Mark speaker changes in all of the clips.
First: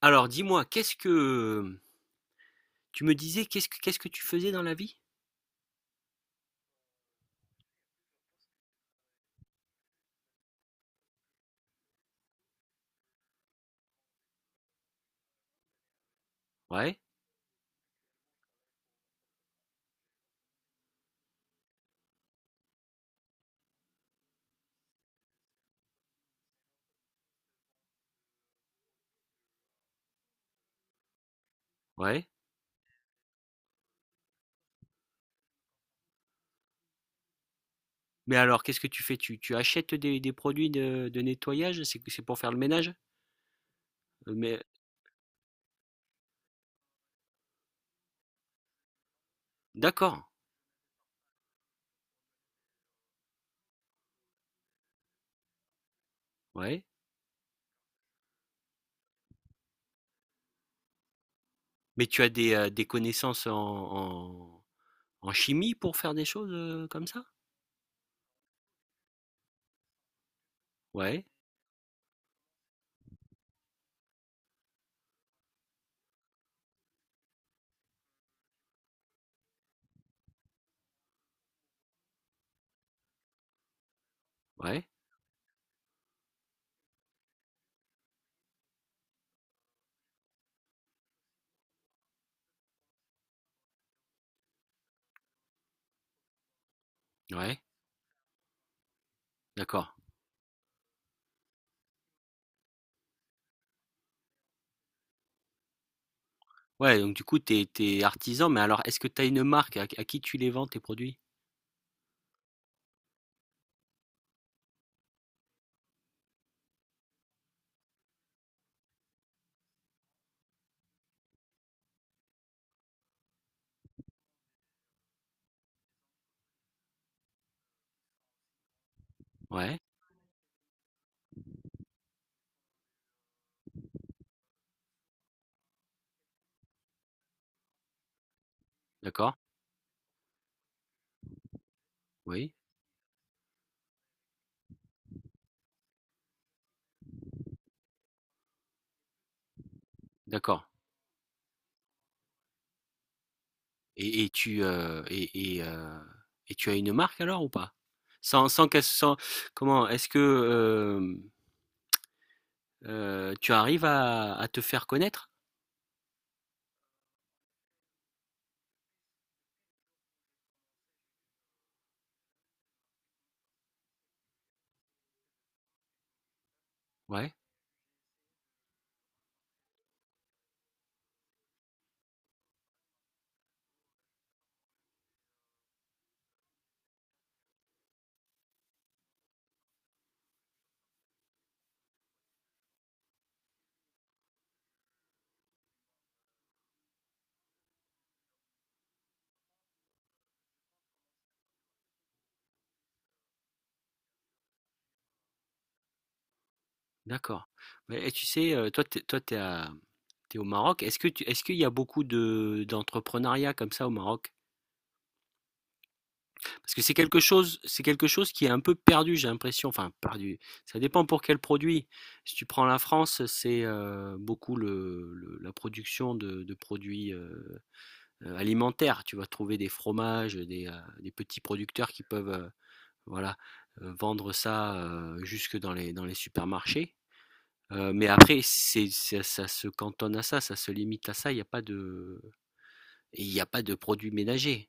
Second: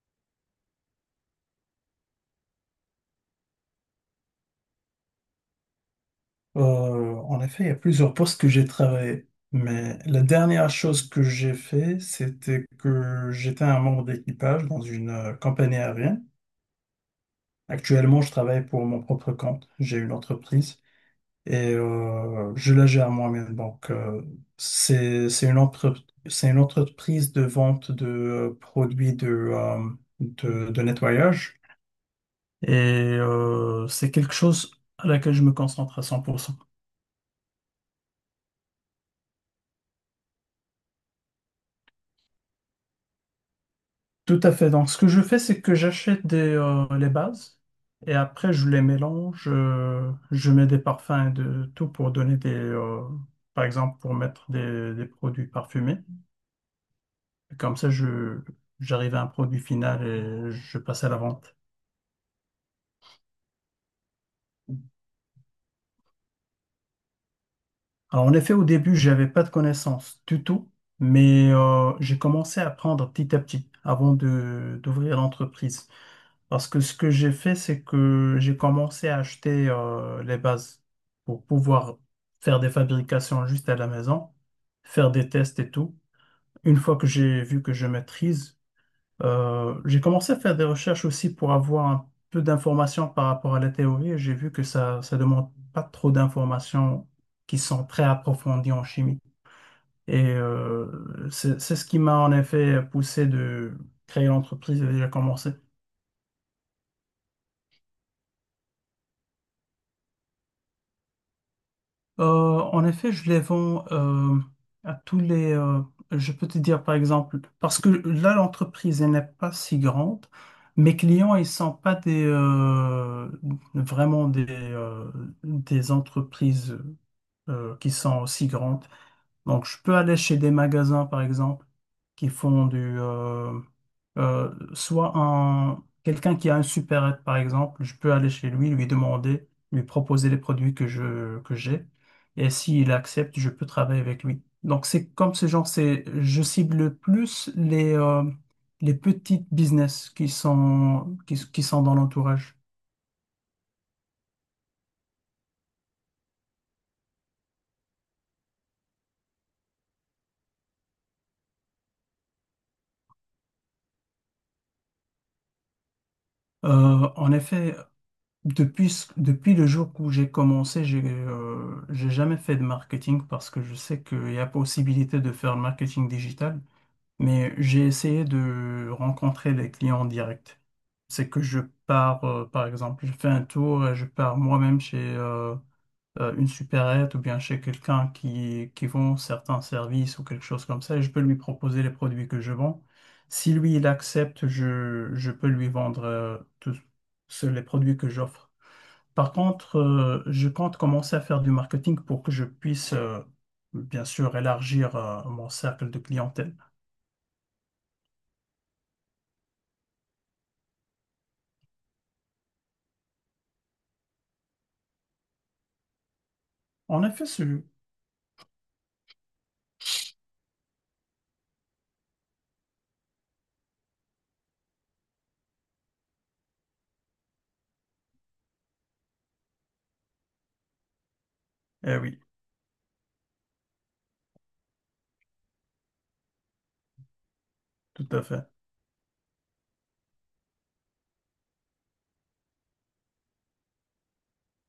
Speaker 1: Alors dis-moi, qu'est-ce que tu me disais, qu'est-ce que tu faisais dans la vie?
Speaker 2: En effet, il y a plusieurs postes que j'ai travaillé, mais la dernière chose que j'ai fait, c'était que j'étais un membre d'équipage dans une compagnie aérienne.
Speaker 1: Ouais,
Speaker 2: Actuellement, je travaille pour mon propre compte. J'ai une entreprise et je la gère moi-même. Donc, c'est une entreprise de vente de produits de nettoyage
Speaker 1: ouais.
Speaker 2: et c'est quelque chose à laquelle je me concentre à 100%.
Speaker 1: Mais alors, qu'est-ce que tu fais? Tu achètes des produits de nettoyage? C'est pour faire le ménage?
Speaker 2: Tout à
Speaker 1: Mais
Speaker 2: fait. Donc, ce que je fais, c'est que j'achète les bases et après, je les mélange.
Speaker 1: d'accord,
Speaker 2: Je mets des parfums et de tout pour donner par exemple, pour mettre des produits parfumés.
Speaker 1: ouais.
Speaker 2: Comme ça, j'arrive à un produit final et je passe à la vente.
Speaker 1: Mais tu as des connaissances en chimie pour faire des choses comme ça?
Speaker 2: Alors, en effet, au début, j'avais pas de connaissances du tout,
Speaker 1: Ouais,
Speaker 2: mais j'ai commencé à apprendre petit à petit avant d'ouvrir l'entreprise. Parce que ce que j'ai fait, c'est que j'ai commencé à acheter les bases pour pouvoir faire des fabrications juste à la maison,
Speaker 1: ouais,
Speaker 2: faire des tests et tout. Une fois que j'ai vu que je maîtrise, j'ai commencé à faire des recherches aussi pour avoir un peu d'informations par rapport à la théorie. Et j'ai vu que ça demande pas trop d'informations qui
Speaker 1: ouais.
Speaker 2: sont très approfondies en chimie.
Speaker 1: D'accord.
Speaker 2: Et c'est ce qui m'a en effet poussé de créer l'entreprise et déjà commencé.
Speaker 1: Ouais, donc du coup, t'es artisan, mais alors, est-ce que tu as une marque? À qui tu les vends, tes produits?
Speaker 2: Euh, En effet, je les vends à tous les. Je peux te dire par exemple, parce que là, l'entreprise elle n'est pas si grande. Mes clients, ils sont pas des vraiment des entreprises qui sont aussi grandes. Donc, je
Speaker 1: Ouais,
Speaker 2: peux aller chez des magasins, par exemple, qui font quelqu'un qui a un supérette, par exemple, je peux aller chez lui, lui
Speaker 1: d'accord,
Speaker 2: demander, lui proposer les produits que j'ai. Et
Speaker 1: oui,
Speaker 2: s'il accepte, je peux travailler avec lui. Donc, c'est comme ce genre, je cible plus les petites business qui
Speaker 1: d'accord.
Speaker 2: sont, qui, qui sont dans l'entourage.
Speaker 1: Et et tu, heu et et heu et tu as une marque alors ou pas? Sans sans qu'elle sans Comment? Est-ce que, tu arrives à te faire connaître?
Speaker 2: En effet, depuis le jour où j'ai commencé, j'ai jamais fait de marketing parce que je sais qu'il y a possibilité de faire le marketing digital,
Speaker 1: Ouais,
Speaker 2: mais j'ai essayé de rencontrer les clients en direct. C'est que par exemple, je fais un tour et je pars moi-même chez une supérette ou bien chez quelqu'un qui vend certains services ou quelque chose comme ça et je peux lui proposer les produits que je vends. Si lui, il accepte, je peux lui vendre tous les produits que j'offre. Par contre, je compte commencer à faire du marketing pour que je puisse, bien sûr, élargir, mon cercle de clientèle.
Speaker 1: d'accord. Mais et tu sais, toi, t'es à tu au Maroc. Est-ce que tu est-ce qu'il y a beaucoup de d'entrepreneuriat comme ça au Maroc? Parce que c'est
Speaker 2: En
Speaker 1: quelque
Speaker 2: effet,
Speaker 1: chose
Speaker 2: celui.
Speaker 1: c'est quelque chose qui est un peu perdu, j'ai l'impression. Enfin perdu, ça dépend pour quel produit. Si tu prends la France, c'est, beaucoup le la production de produits, alimentaire. Tu vas trouver des fromages, des petits producteurs
Speaker 2: Eh
Speaker 1: qui
Speaker 2: oui,
Speaker 1: peuvent voilà, vendre ça jusque dans les supermarchés. Mais
Speaker 2: tout à
Speaker 1: après,
Speaker 2: fait.
Speaker 1: ça se cantonne à ça, ça se limite à ça. Il n'y a pas de, il n'y a pas de produits ménagers.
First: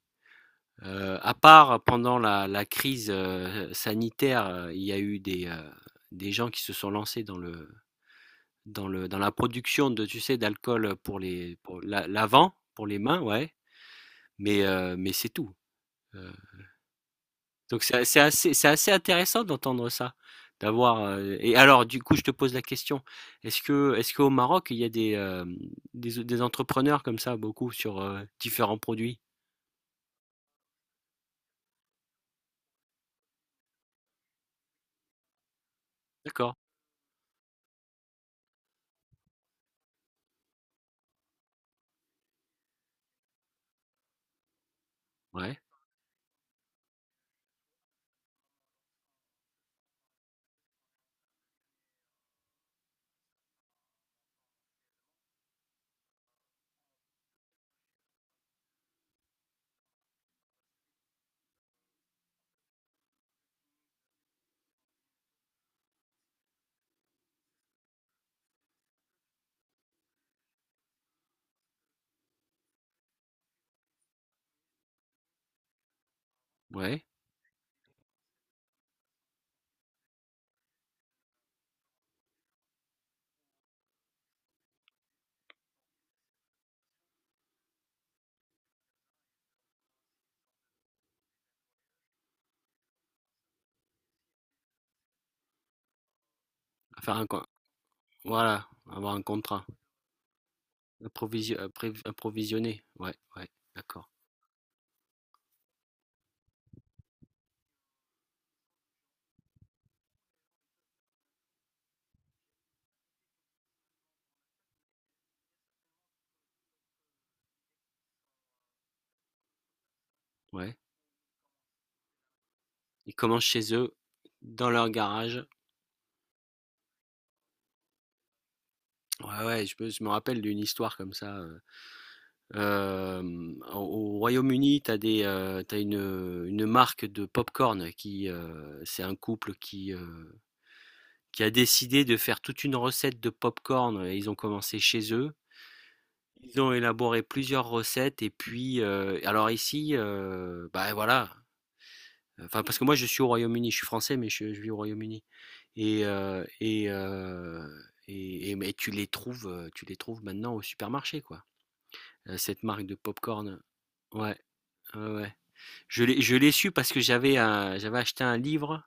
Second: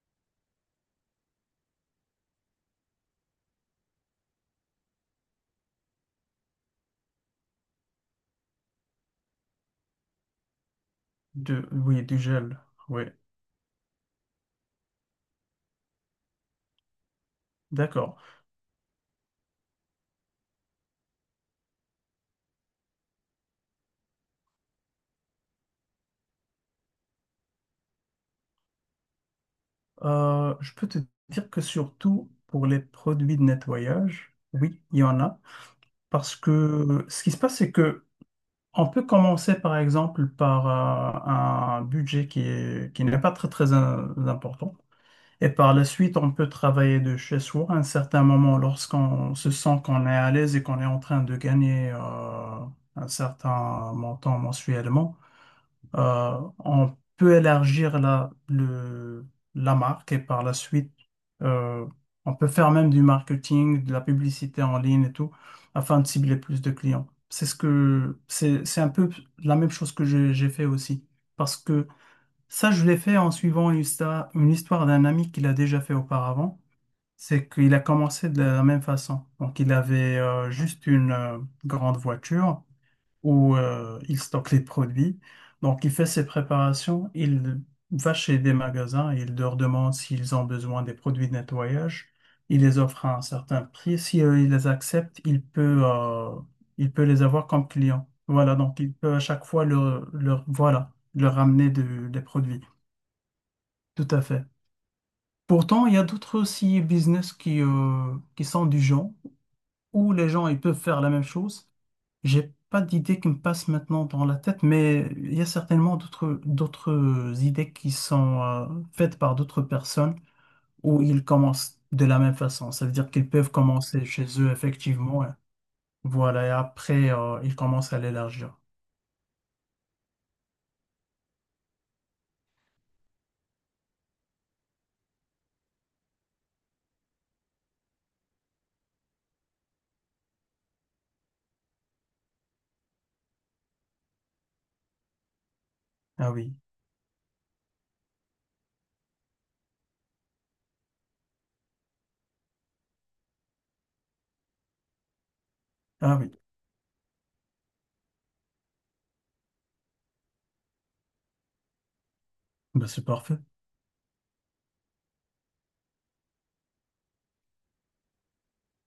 Speaker 1: À part pendant la crise sanitaire, il y a eu des gens qui se sont lancés dans la production tu sais, d'alcool pour
Speaker 2: Oui, du
Speaker 1: l'avant,
Speaker 2: gel.
Speaker 1: pour les
Speaker 2: Oui,
Speaker 1: mains, ouais. Mais c'est tout. Euh, Donc c'est
Speaker 2: d'accord.
Speaker 1: c'est assez, c'est assez intéressant d'entendre ça, d'avoir. Et alors, du coup, je te pose la question, est-ce qu'au Maroc, il y a des entrepreneurs comme ça, beaucoup sur différents produits?
Speaker 2: Je peux te dire que surtout pour les produits de nettoyage, oui, il y en a. Parce
Speaker 1: D'accord.
Speaker 2: que ce qui se passe, c'est que on peut commencer par exemple par un budget qui n'est pas très très important. Et
Speaker 1: Ouais,
Speaker 2: par la suite, on peut travailler de chez soi à un certain moment lorsqu'on se sent qu'on est à l'aise et qu'on est en train de gagner un certain montant mensuellement. On peut élargir la marque et par la suite, euh, on peut faire même du marketing, de la publicité en ligne et tout, afin de cibler plus de clients. C'est ce que, c'est un peu la même chose que j'ai fait aussi. Parce que ça, je l'ai fait en suivant une histoire d'un ami qu'il a déjà fait auparavant.
Speaker 1: ouais.
Speaker 2: C'est qu'il a commencé de la même façon. Donc, il avait juste une grande voiture où il stocke les produits. Donc, il fait ses préparations, il va chez des magasins et il leur demande s'ils ont besoin des produits de nettoyage. Il les offre à un certain prix. Si il les accepte, il peut
Speaker 1: Faire
Speaker 2: les
Speaker 1: un, co-
Speaker 2: avoir comme clients. Voilà,
Speaker 1: voilà,
Speaker 2: donc il
Speaker 1: avoir
Speaker 2: peut à
Speaker 1: un
Speaker 2: chaque
Speaker 1: contrat,
Speaker 2: fois voilà, leur ramener des produits.
Speaker 1: Approvisionner. Ouais, ouais,
Speaker 2: Tout
Speaker 1: d'accord.
Speaker 2: à fait. Pourtant, il y a d'autres aussi business qui sont du genre où les gens ils peuvent faire la même chose, j'ai pas d'idée qui me passe maintenant dans la tête, mais il y a certainement d'autres idées qui sont faites par d'autres personnes
Speaker 1: Ouais.
Speaker 2: où ils commencent de la même façon. Ça veut dire
Speaker 1: Ils
Speaker 2: qu'ils
Speaker 1: commencent
Speaker 2: peuvent
Speaker 1: chez eux,
Speaker 2: commencer chez eux,
Speaker 1: dans leur
Speaker 2: effectivement. Hein.
Speaker 1: garage.
Speaker 2: Voilà, et après, ils commencent à l'élargir.
Speaker 1: Ouais, ouais, je me rappelle d'une histoire comme ça. Hem, au au Royaume-Uni, tu as des, tu une marque de pop-corn c'est un couple qui a décidé de faire toute une recette de pop-corn et ils ont commencé chez eux.
Speaker 2: Ah oui,
Speaker 1: Ils ont élaboré plusieurs recettes et puis, alors ici, bah, voilà, enfin, parce que moi je suis au Royaume-Uni, je suis français mais je vis au Royaume-Uni et
Speaker 2: ah oui,
Speaker 1: heu et heu mais tu les trouves maintenant au supermarché, quoi, cette marque
Speaker 2: ben,
Speaker 1: de
Speaker 2: c'est parfait.
Speaker 1: pop-corn. Ouais, ouais, ouais. Je l'ai su parce que j'avais acheté un livre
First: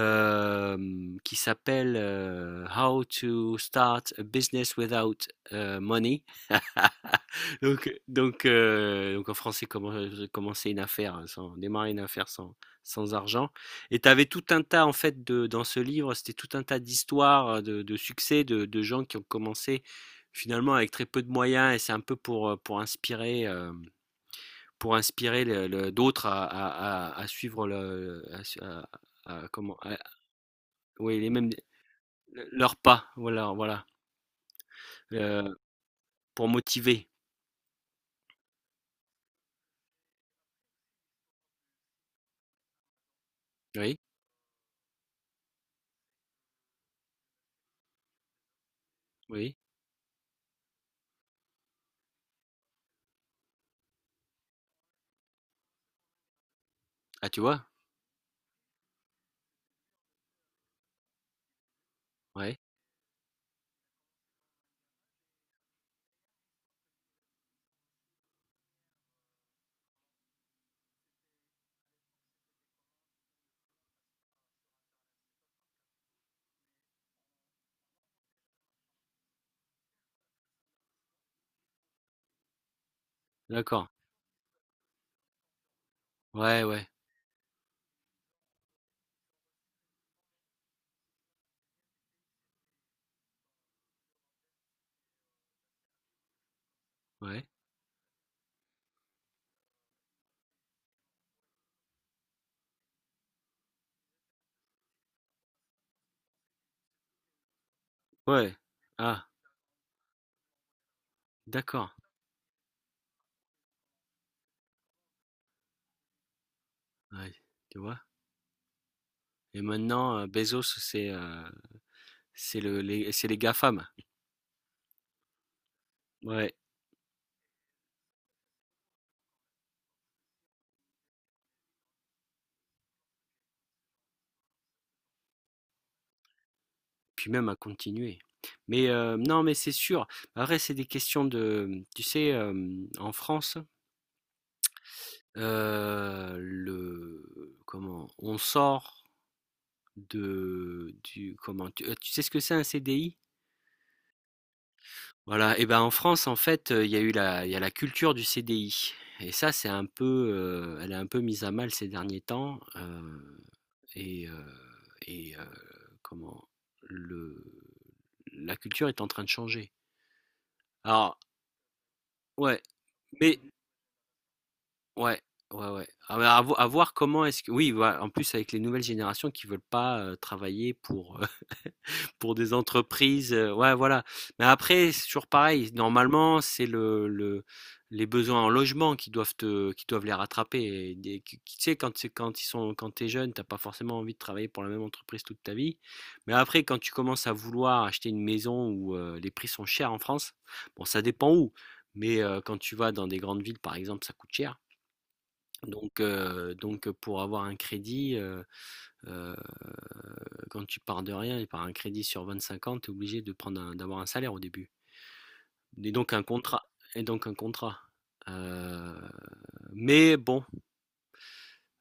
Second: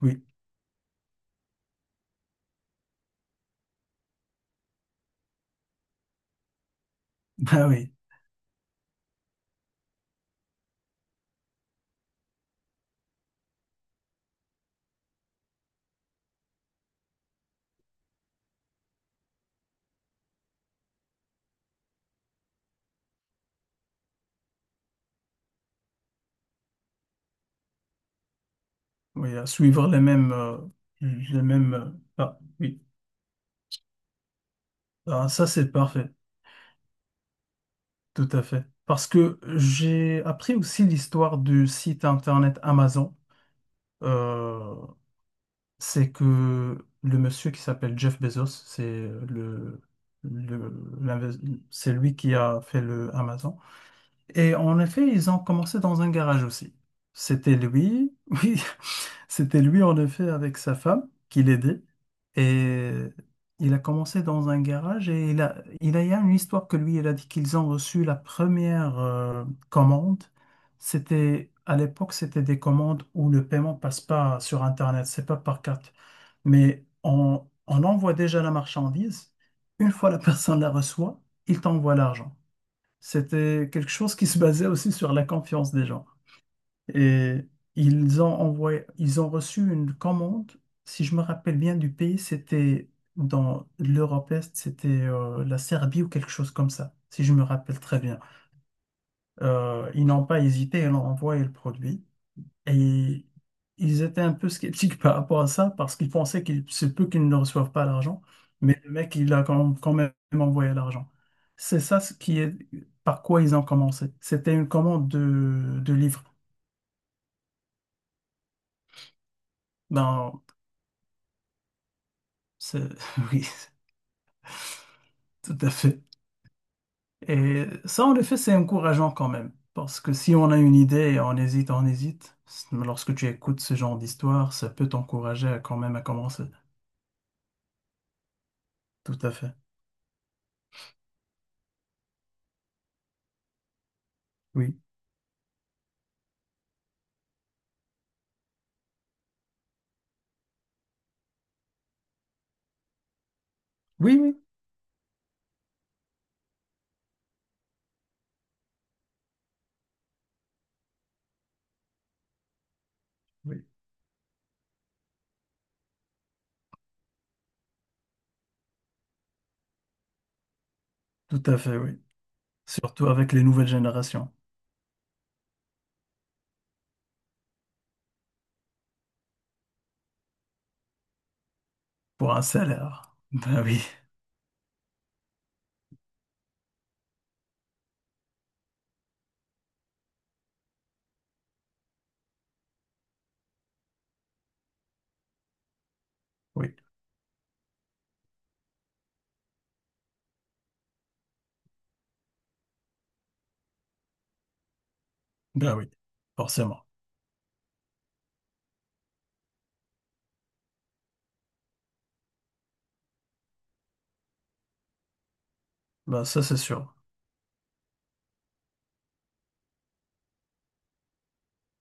Speaker 2: Oui,
Speaker 1: qui s'appelle How to Start a Business Without Money.
Speaker 2: ah oui,
Speaker 1: Donc, donc en français, comment commencer une affaire, hein, sans, démarrer une affaire sans argent. Et tu avais tout un tas, en fait, dans ce livre, c'était tout un tas d'histoires de succès de gens qui ont commencé finalement avec très peu de moyens et c'est un peu pour inspirer le d'autres à suivre le
Speaker 2: oui, à
Speaker 1: à comment
Speaker 2: suivre
Speaker 1: à
Speaker 2: les mêmes, euh,
Speaker 1: oui les
Speaker 2: les
Speaker 1: mêmes
Speaker 2: mêmes. Ah
Speaker 1: leurs
Speaker 2: oui,
Speaker 1: pas, voilà, voilà,
Speaker 2: ah, ça
Speaker 1: heu,
Speaker 2: c'est parfait,
Speaker 1: pour motiver.
Speaker 2: tout à fait. Parce que j'ai appris aussi l'histoire du site internet Amazon.
Speaker 1: Oui,
Speaker 2: euh, c'est que le monsieur qui s'appelle Jeff Bezos, c'est
Speaker 1: oui.
Speaker 2: le- l'inves- c'est lui qui a fait le Amazon. Et en effet, ils ont commencé dans un garage aussi.
Speaker 1: Ah tu
Speaker 2: C'était
Speaker 1: vois?
Speaker 2: lui, oui, c'était lui en effet avec sa femme qui l'aidait.
Speaker 1: Ouais,
Speaker 2: Et il a commencé dans un garage et il y a une histoire que lui, il a dit qu'ils ont reçu la première commande. C'était, à l'époque, c'était des commandes où le paiement passe pas sur Internet, c'est pas par carte. Mais on envoie déjà la marchandise. Une fois la personne la reçoit, il t'envoie l'argent. C'était
Speaker 1: d'accord.
Speaker 2: quelque chose qui se basait aussi sur la confiance des gens.
Speaker 1: Ouais, ouais,
Speaker 2: Et ils ont reçu une commande, si je me rappelle bien du pays, c'était dans l'Europe Est, c'était la Serbie ou quelque chose comme ça, si je me
Speaker 1: ouais,
Speaker 2: rappelle très bien. Ils n'ont pas hésité, ils ont envoyé le produit. Et ils étaient un peu sceptiques par rapport à ça parce qu'ils pensaient qu'il se peut qu'ils ne reçoivent pas l'argent,
Speaker 1: ouais.
Speaker 2: mais le mec,
Speaker 1: Ah
Speaker 2: il a quand même envoyé l'argent. C'est
Speaker 1: d'accord,
Speaker 2: ça ce qui est par quoi ils ont commencé. C'était une commande de livres.
Speaker 1: ouais, tu vois? Et maintenant,
Speaker 2: Ben,
Speaker 1: Bezos c'est
Speaker 2: c'est-
Speaker 1: le les c'est les
Speaker 2: oui,
Speaker 1: GAFAM.
Speaker 2: tout à fait.
Speaker 1: Ouais,
Speaker 2: Et ça, en effet, c'est encourageant quand même. Parce que si on a une idée et on hésite, lorsque tu écoutes ce genre d'histoire, ça peut t'encourager à quand même à commencer.
Speaker 1: puis même à continuer. Mais,
Speaker 2: Tout à
Speaker 1: non
Speaker 2: fait.
Speaker 1: mais c'est sûr. Après c'est des questions tu sais, en France.
Speaker 2: Oui.
Speaker 1: Le comment? On sort de du comment? Tu sais ce que c'est un CDI?
Speaker 2: Oui, oui.
Speaker 1: Voilà et ben, en France, en fait, il y a la culture du CDI et ça, c'est un peu, elle est un peu mise à mal ces derniers temps,
Speaker 2: Oui.
Speaker 1: et heu et heu, comment? Le la culture est en train de changer. Alors
Speaker 2: Tout à fait, oui.
Speaker 1: ouais,
Speaker 2: Surtout avec
Speaker 1: mais
Speaker 2: les nouvelles générations.
Speaker 1: Ouais, ouais, ouais. Ah bah, à voir comment est-ce que. Oui, voilà, en plus avec les nouvelles générations qui veulent pas travailler
Speaker 2: Pour
Speaker 1: pour
Speaker 2: un
Speaker 1: des
Speaker 2: salaire.
Speaker 1: entreprises.
Speaker 2: Ben
Speaker 1: Ouais,
Speaker 2: oui,
Speaker 1: voilà. Mais après, c'est toujours pareil. Normalement, c'est les besoins en logement qui doivent qui doivent les rattraper. Tu sais, quand, c'est- quand ils sont, quand t'es jeune, t'as pas forcément envie de travailler pour la même entreprise toute ta vie. Mais après,
Speaker 2: oui,
Speaker 1: quand tu commences à vouloir acheter une maison où les prix sont chers en France, bon, ça dépend où. Mais quand tu vas dans des grandes villes, par exemple, ça coûte cher.
Speaker 2: ben oui,
Speaker 1: Donc heu,
Speaker 2: forcément.
Speaker 1: donc pour avoir un crédit, heu, quand tu pars de rien et par un crédit sur 25 ans, tu es obligé de prendre un d'avoir un salaire au début et donc un
Speaker 2: Ben ça, c'est
Speaker 1: contrat
Speaker 2: sûr.
Speaker 1: et donc un contrat. Heu, mais bon,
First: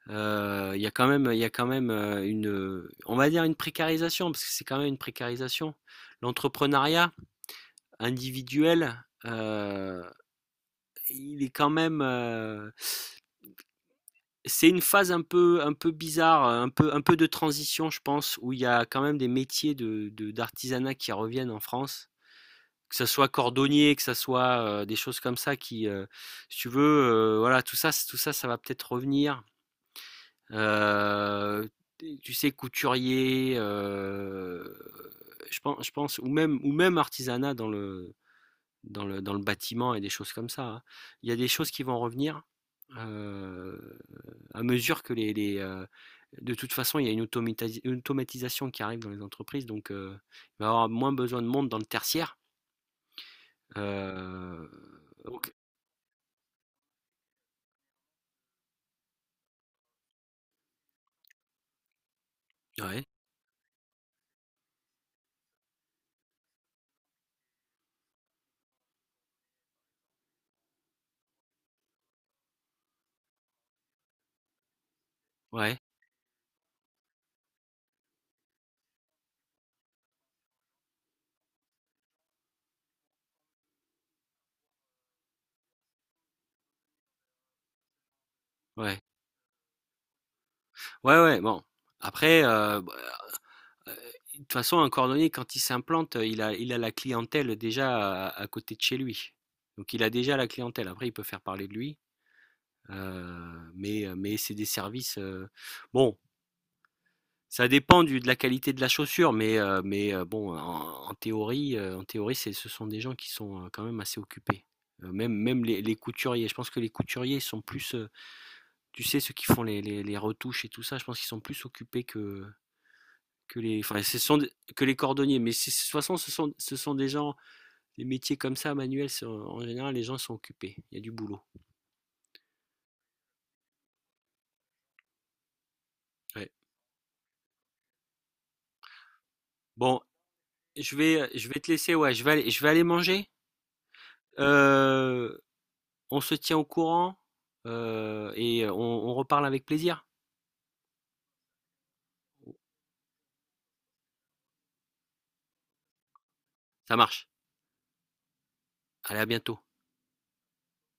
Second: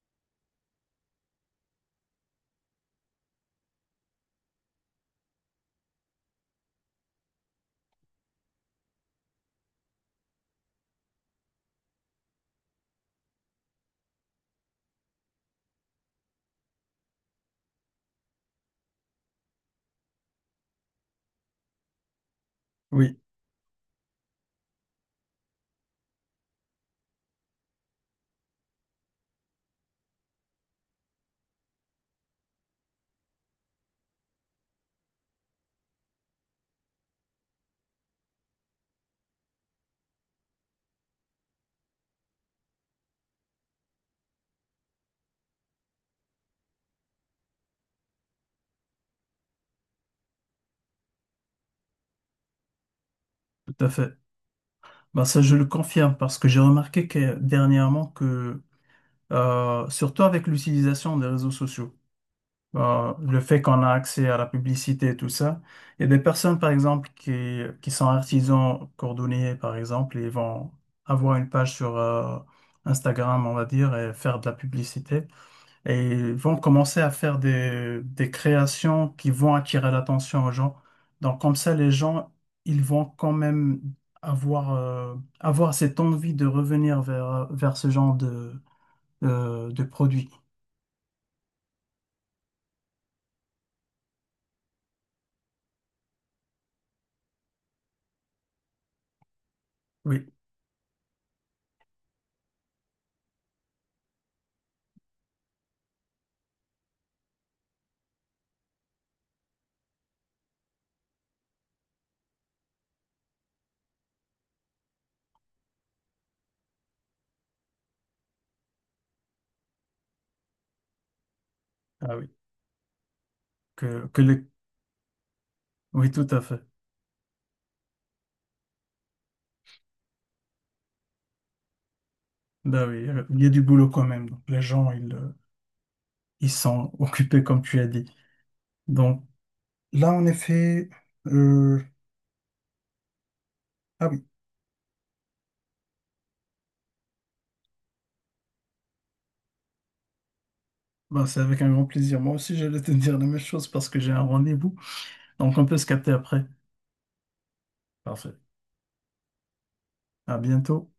Speaker 1: il y a quand même il y a quand même, une, on va dire une précarisation parce que c'est quand même une précarisation. L'entrepreneuriat individuel, il est quand même. C'est une phase un peu bizarre, un peu de transition, je pense, où il y a quand même des métiers de d'artisanat qui reviennent en France. Que ça
Speaker 2: Oui,
Speaker 1: soit cordonnier, que ça soit, des choses comme ça qui, si tu veux, voilà, tout ça, ça va peut-être revenir. Heu, Tu sais, couturier, je pense ou même artisanat dans le bâtiment et des choses comme ça. Hein. Il y a des choses qui vont revenir euh, à mesure que de toute façon, il y a une automatisation qui arrive dans les entreprises, donc il va y avoir moins besoin de monde dans le tertiaire.
Speaker 2: tout à fait.
Speaker 1: Euh,
Speaker 2: Ben ça,
Speaker 1: donc,
Speaker 2: je le confirme parce que j'ai remarqué que dernièrement surtout avec l'utilisation des réseaux sociaux,
Speaker 1: ouais,
Speaker 2: le fait qu'on a accès à la publicité et tout ça, il y a des personnes, par exemple, qui sont artisans cordonniers, par exemple, et vont avoir une page sur, Instagram, on va dire, et faire de la publicité.
Speaker 1: ouais,
Speaker 2: Et vont commencer à faire des créations qui vont attirer l'attention aux gens. Donc comme ça, les gens, ils vont quand même avoir cette envie de revenir vers ce genre de,
Speaker 1: ouais,
Speaker 2: euh, de produit.
Speaker 1: ouais, ouais, bon. Après, bah, euh, de toute façon, un cordonnier, quand il s'implante, il a la clientèle déjà à côté de chez lui. Donc, il a
Speaker 2: Oui,
Speaker 1: déjà la clientèle. Après, il peut faire parler de lui. Mais c'est des services, bon, ça dépend du de la qualité de la chaussure, bon, en théorie, en théorie, c'est ce sont des gens qui sont, quand même assez occupés. Même les couturiers, je pense que les couturiers sont plus, tu sais, ceux qui font les retouches et tout ça, je pense qu'ils sont plus occupés
Speaker 2: ah oui,
Speaker 1: que les enfin,
Speaker 2: que,
Speaker 1: ce
Speaker 2: que
Speaker 1: sont
Speaker 2: les...
Speaker 1: des que les cordonniers, mais c'est de toute
Speaker 2: oui,
Speaker 1: façon,
Speaker 2: tout
Speaker 1: ce
Speaker 2: à
Speaker 1: sont
Speaker 2: fait.
Speaker 1: ce sont des gens les métiers comme ça manuels, c'est en général, les gens sont occupés, il y a du boulot.
Speaker 2: Ben oui, il y a du boulot quand même. Donc, les gens,
Speaker 1: Ouais.
Speaker 2: ils sont occupés, comme tu as dit. Donc
Speaker 1: Bon,
Speaker 2: là, en effet,
Speaker 1: je vais te
Speaker 2: euh,
Speaker 1: laisser, ouais, je vais aller manger.
Speaker 2: ah oui,
Speaker 1: Euh, on se tient au courant et on reparle avec plaisir.
Speaker 2: ben, c'est avec un grand plaisir. Moi aussi, j'allais te dire la même chose parce que j'ai un rendez-vous. Donc on peut se capter après.
Speaker 1: Ça marche.
Speaker 2: Parfait.
Speaker 1: Allez, à bientôt.
Speaker 2: À bientôt.